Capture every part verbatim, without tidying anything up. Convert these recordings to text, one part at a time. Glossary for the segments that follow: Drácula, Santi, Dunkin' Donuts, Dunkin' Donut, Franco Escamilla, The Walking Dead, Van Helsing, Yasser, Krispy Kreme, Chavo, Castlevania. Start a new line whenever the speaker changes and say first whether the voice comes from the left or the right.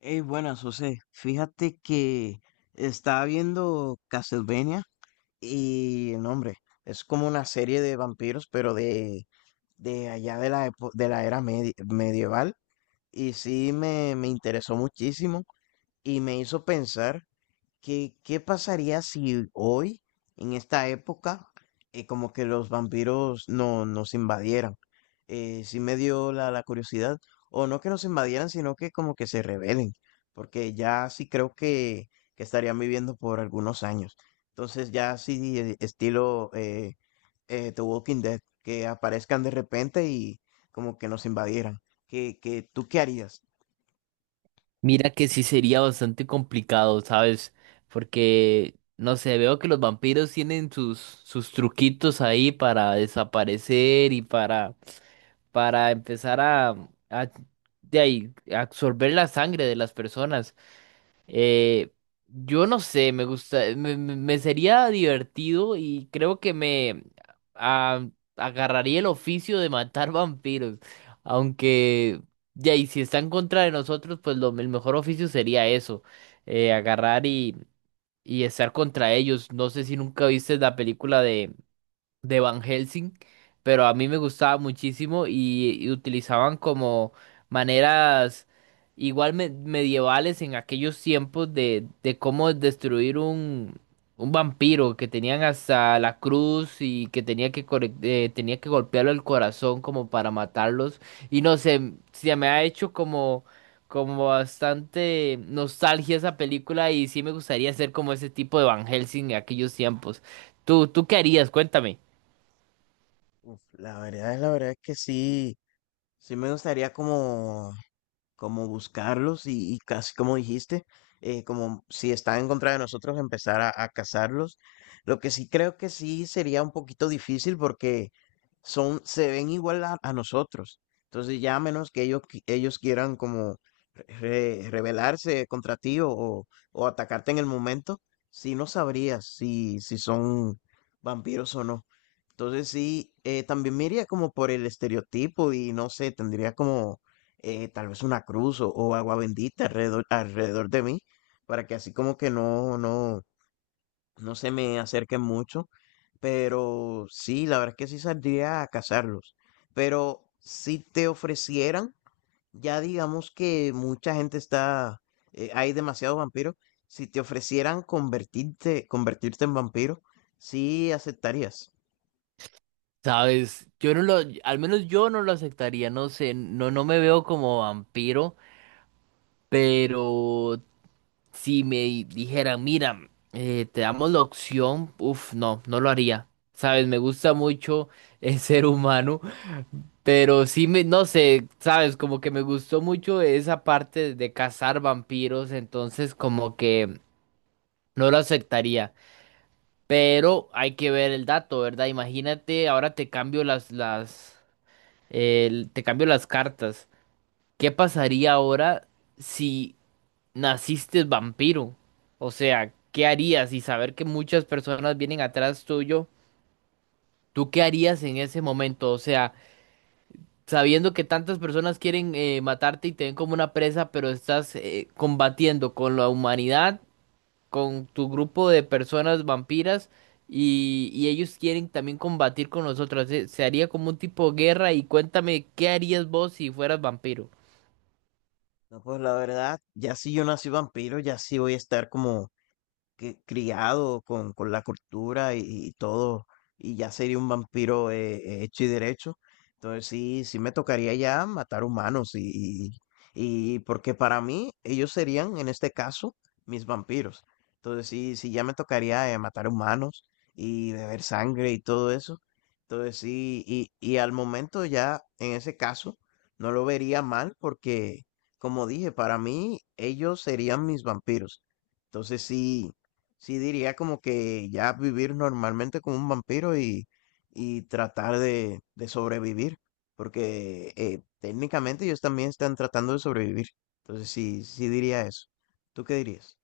left: Hey, buenas, José. Fíjate que estaba viendo Castlevania, y el nombre es como una serie de vampiros, pero de, de allá de la, epo- de la era medi- medieval. Y sí me, me interesó muchísimo y me hizo pensar, ¿Qué, qué pasaría si hoy, en esta época, eh, como que los vampiros no, nos invadieran? Eh, sí me dio la, la curiosidad, o no que nos invadieran, sino que como que se rebelen, porque ya sí creo que, que estarían viviendo por algunos años. Entonces ya sí, eh, estilo eh, eh, The Walking Dead, que aparezcan de repente y como que nos invadieran. ¿Qué, qué, tú qué harías?
right: Mira que sí sería bastante complicado, ¿sabes? Porque, no sé, veo que los vampiros tienen sus, sus truquitos ahí para desaparecer y para, para empezar a, a- de ahí, absorber la sangre de las personas. Eh, yo no sé, me gusta, me, me- me sería divertido y creo que me ah, agarraría el oficio de matar vampiros. Aunque, ya, y si están contra de nosotros, pues lo, el mejor oficio sería eso, eh, agarrar y, y estar contra ellos. No sé si nunca viste la película de Van Helsing, pero a mí me gustaba muchísimo y, y utilizaban como maneras igual me- medievales en aquellos tiempos de, de cómo destruir un, un vampiro que tenían hasta la cruz y que tenía que, corre- eh, tenía que golpearlo el corazón como para matarlos. Y no sé, se me ha hecho como... Como bastante nostalgia esa película y sí me gustaría ser como ese tipo de Van Helsing en aquellos tiempos. ¿Tú, tú qué harías? Cuéntame.
left: Uf, la verdad es la verdad es que sí, sí me gustaría como como buscarlos, y, y casi como dijiste, eh, como si están en contra de nosotros, empezar a, a cazarlos. Lo que sí creo que sí sería un poquito difícil porque son, se ven igual a, a nosotros. Entonces ya, a menos que ellos, qui- ellos quieran como re- rebelarse contra ti o, o- o- atacarte en el momento, sí no sabrías si, si son vampiros o no. Entonces sí, eh, también me iría como por el estereotipo, y no sé, tendría como eh, tal vez una cruz o, o agua bendita alrededor, alrededor de mí, para que así como que no, no, no se me acerquen mucho. Pero sí, la verdad es que sí saldría a cazarlos. Pero si te ofrecieran, ya digamos que mucha gente está, eh, hay demasiados vampiros, si te ofrecieran convertirte, convertirte en vampiro, sí aceptarías.
right: Sabes, yo no lo, al menos yo no lo aceptaría, no sé, no, no me veo como vampiro, pero si me di- dijeran, mira, eh, te damos la opción, uff, no, no lo haría. Sabes, me gusta mucho el ser humano, pero sí me, no sé, sabes, como que me gustó mucho esa parte de cazar vampiros, entonces como que no lo aceptaría. Pero hay que ver el dato, ¿verdad? Imagínate, ahora te cambio las, las el- te cambio las cartas. ¿Qué pasaría ahora si naciste vampiro? O sea, ¿qué harías? Y saber que muchas personas vienen atrás tuyo, ¿tú qué harías en ese momento? O sea, sabiendo que tantas personas quieren eh, matarte y te ven como una presa, pero estás eh, combatiendo con la humanidad, con tu grupo de personas vampiras. Y, y ellos quieren también combatir con nosotros. Se, se haría como un tipo de guerra. Y cuéntame, ¿qué harías vos si fueras vampiro?
left: No, pues la verdad, ya si yo nací vampiro, ya sí voy a estar como que- criado con, con la cultura y, y todo, y ya sería un vampiro eh, hecho y derecho. Entonces sí, sí me tocaría ya matar humanos y, y, y porque para mí ellos serían, en este caso, mis vampiros. Entonces sí, sí ya me tocaría eh, matar humanos y beber sangre y todo eso. Entonces sí, y, y al momento ya, en ese caso, no lo vería mal porque, como dije, para mí ellos serían mis vampiros. Entonces sí, Sí, diría como que ya vivir normalmente como un vampiro, y, y tratar de, de sobrevivir, porque eh, técnicamente ellos también están tratando de sobrevivir. Entonces sí, sí diría eso. ¿Tú qué dirías?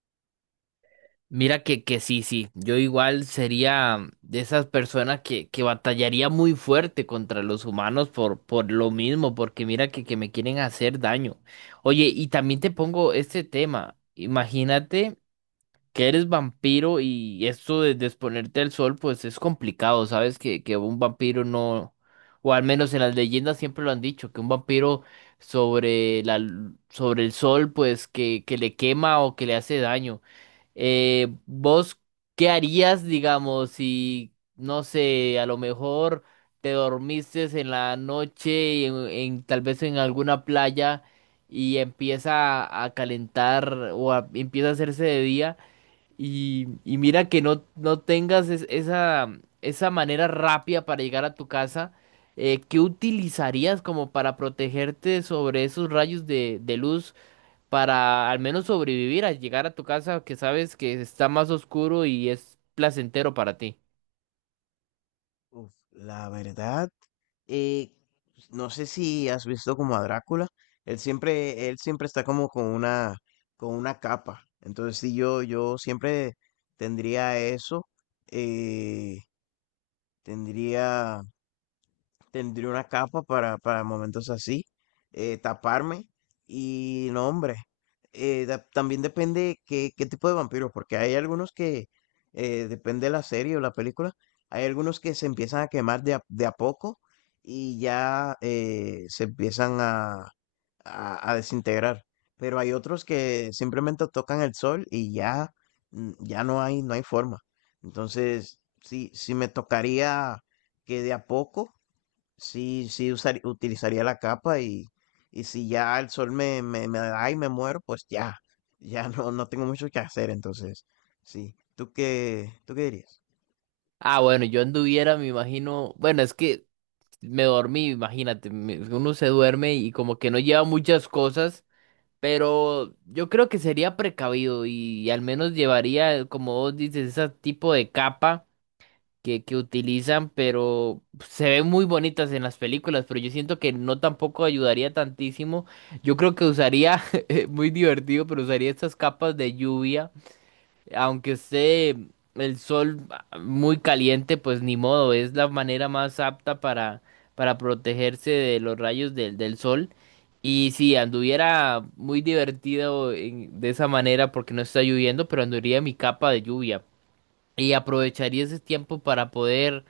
right: Mira que, que sí, sí, yo igual sería de esas personas que, que batallaría muy fuerte contra los humanos por, por lo mismo, porque mira que, que me quieren hacer daño. Oye, y también te pongo este tema, imagínate que eres vampiro y esto de, de exponerte al sol, pues es complicado, ¿sabes? Que, que un vampiro no, o al menos en las leyendas siempre lo han dicho, que un vampiro sobre la, l- sobre el sol, pues que, que le quema o que le hace daño. Eh, ¿vos qué harías, digamos, si, no sé, a lo mejor te dormiste en la noche en, en- tal vez en alguna playa y empieza a calentar o a- empieza a hacerse de día y, y mira que no, no tengas es- esa, esa manera rápida para llegar a tu casa? Eh, ¿qué utilizarías como para protegerte sobre esos rayos de, de luz? Para al menos sobrevivir a llegar a tu casa que sabes que está más oscuro y es placentero para ti.
left: Uf, la verdad, eh, no sé si has visto como a Drácula. Él siempre, él siempre está como con una, con una capa. Entonces sí, yo, yo siempre tendría eso. eh, tendría Tendría una capa para, para momentos así, eh, taparme y no, hombre. eh, da- también depende qué, qué tipo de vampiros, porque hay algunos que, eh, depende de la serie o la película, hay algunos que se empiezan a quemar de a, de a poco, y ya eh, se empiezan a, a, a desintegrar. Pero hay otros que simplemente tocan el sol y ya, mm, ya no hay, no hay forma. Entonces, sí, sí me tocaría que de a poco, sí, sí, usar- utilizaría la capa, y, y si ya el sol me, me, me da y me muero, pues ya, ya no, no tengo mucho que hacer, entonces, sí. ¿Tú qué, tú qué dirías?
right: Ah, bueno, yo anduviera, me imagino, bueno, es que me dormí, imagínate, me- uno se duerme y como que no lleva muchas cosas, pero yo creo que sería precavido y, al menos llevaría, como vos dices, ese tipo de capa que, que utilizan, pero se ven muy bonitas en las películas, pero yo siento que no tampoco ayudaría tantísimo. Yo creo que usaría, muy divertido, pero usaría estas capas de lluvia, aunque esté el sol ah, muy caliente, pues ni modo, es la manera más apta para, para protegerse de los rayos del, del sol. Y si anduviera muy divertido en- de esa manera porque no está lloviendo, pero anduviera mi capa de lluvia. Y aprovecharía ese tiempo para poder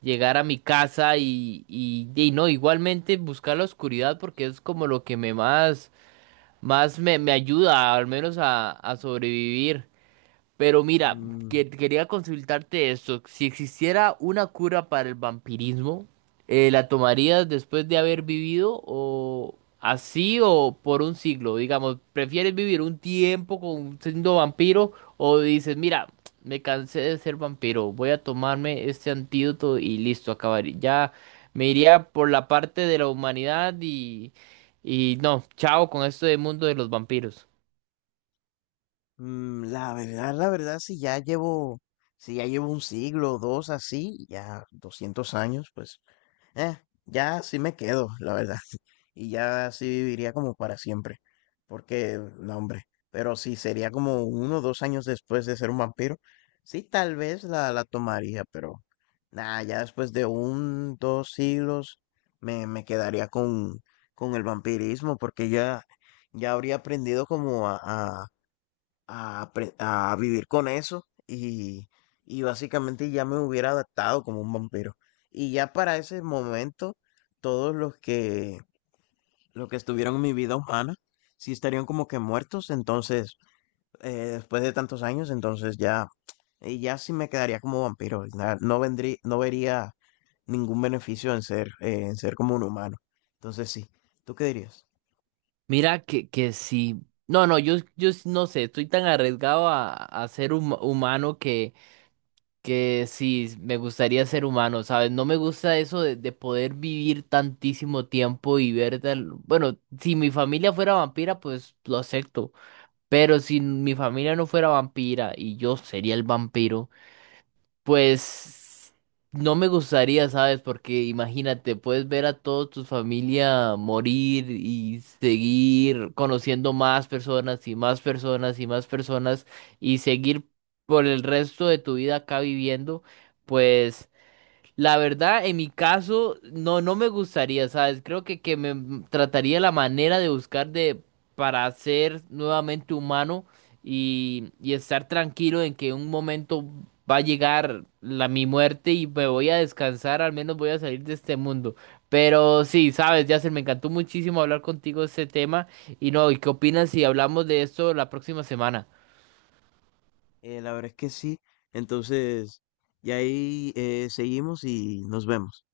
right: llegar a mi casa y, y, y no, igualmente buscar la oscuridad porque es como lo que me más, más me, me ayuda al menos a, a sobrevivir. Pero mira,
left: Mm,
right: que- quería consultarte esto. Si existiera una cura para el vampirismo, eh, ¿la tomarías después de haber vivido o así o por un siglo? Digamos, ¿prefieres vivir un tiempo con, siendo vampiro o dices, mira, me cansé de ser vampiro, voy a tomarme este antídoto y listo, acabaría? Ya me iría por la parte de la humanidad y, y no, chao con esto del mundo de los vampiros.
left: mm, la verdad, la verdad, si ya llevo, si ya llevo un siglo o dos así, ya doscientos años, pues, eh, ya sí me quedo, la verdad. Y ya así viviría como para siempre. Porque, no, hombre, pero si sería como uno o dos años después de ser un vampiro, sí, tal vez la, la tomaría, pero nada, ya después de un, dos siglos me, me quedaría con, con el vampirismo porque ya, ya habría aprendido como a, a, a apre- a vivir con eso, y, y básicamente ya me hubiera adaptado como un vampiro. Y ya para ese momento, todos los que los que estuvieron en mi vida humana, sí estarían como que muertos, entonces, eh, después de tantos años, entonces ya, y ya sí me quedaría como vampiro. y na- No vendría, no vería ningún beneficio en ser, eh, en ser como un humano. Entonces sí, ¿tú qué dirías?
right: Mira que, que sí. No, no, yo, yo s- no sé, estoy tan arriesgado a, a ser hum- humano que, que sí, me gustaría ser humano, ¿sabes? No me gusta eso de, de poder vivir tantísimo tiempo y ver tal... Bueno, si mi familia fuera vampira, pues lo acepto. Pero si mi familia no fuera vampira y yo sería el vampiro. Pues no me gustaría, ¿sabes? Porque imagínate, puedes ver a toda tu familia morir y seguir conociendo más personas y más personas y más personas y seguir por el resto de tu vida acá viviendo, pues... La verdad, en mi caso, no, no me gustaría, ¿sabes? Creo que, que me trataría la manera de buscar de para ser nuevamente humano y, y estar tranquilo en que un momento va a llegar la mi muerte y me voy a descansar, al menos voy a salir de este mundo. Pero sí, sabes, Yasser, me encantó muchísimo hablar contigo de este tema. Y no, ¿y qué opinas si hablamos de esto la próxima semana?
left: Eh, la verdad es que sí, entonces, y ahí eh, seguimos y nos vemos.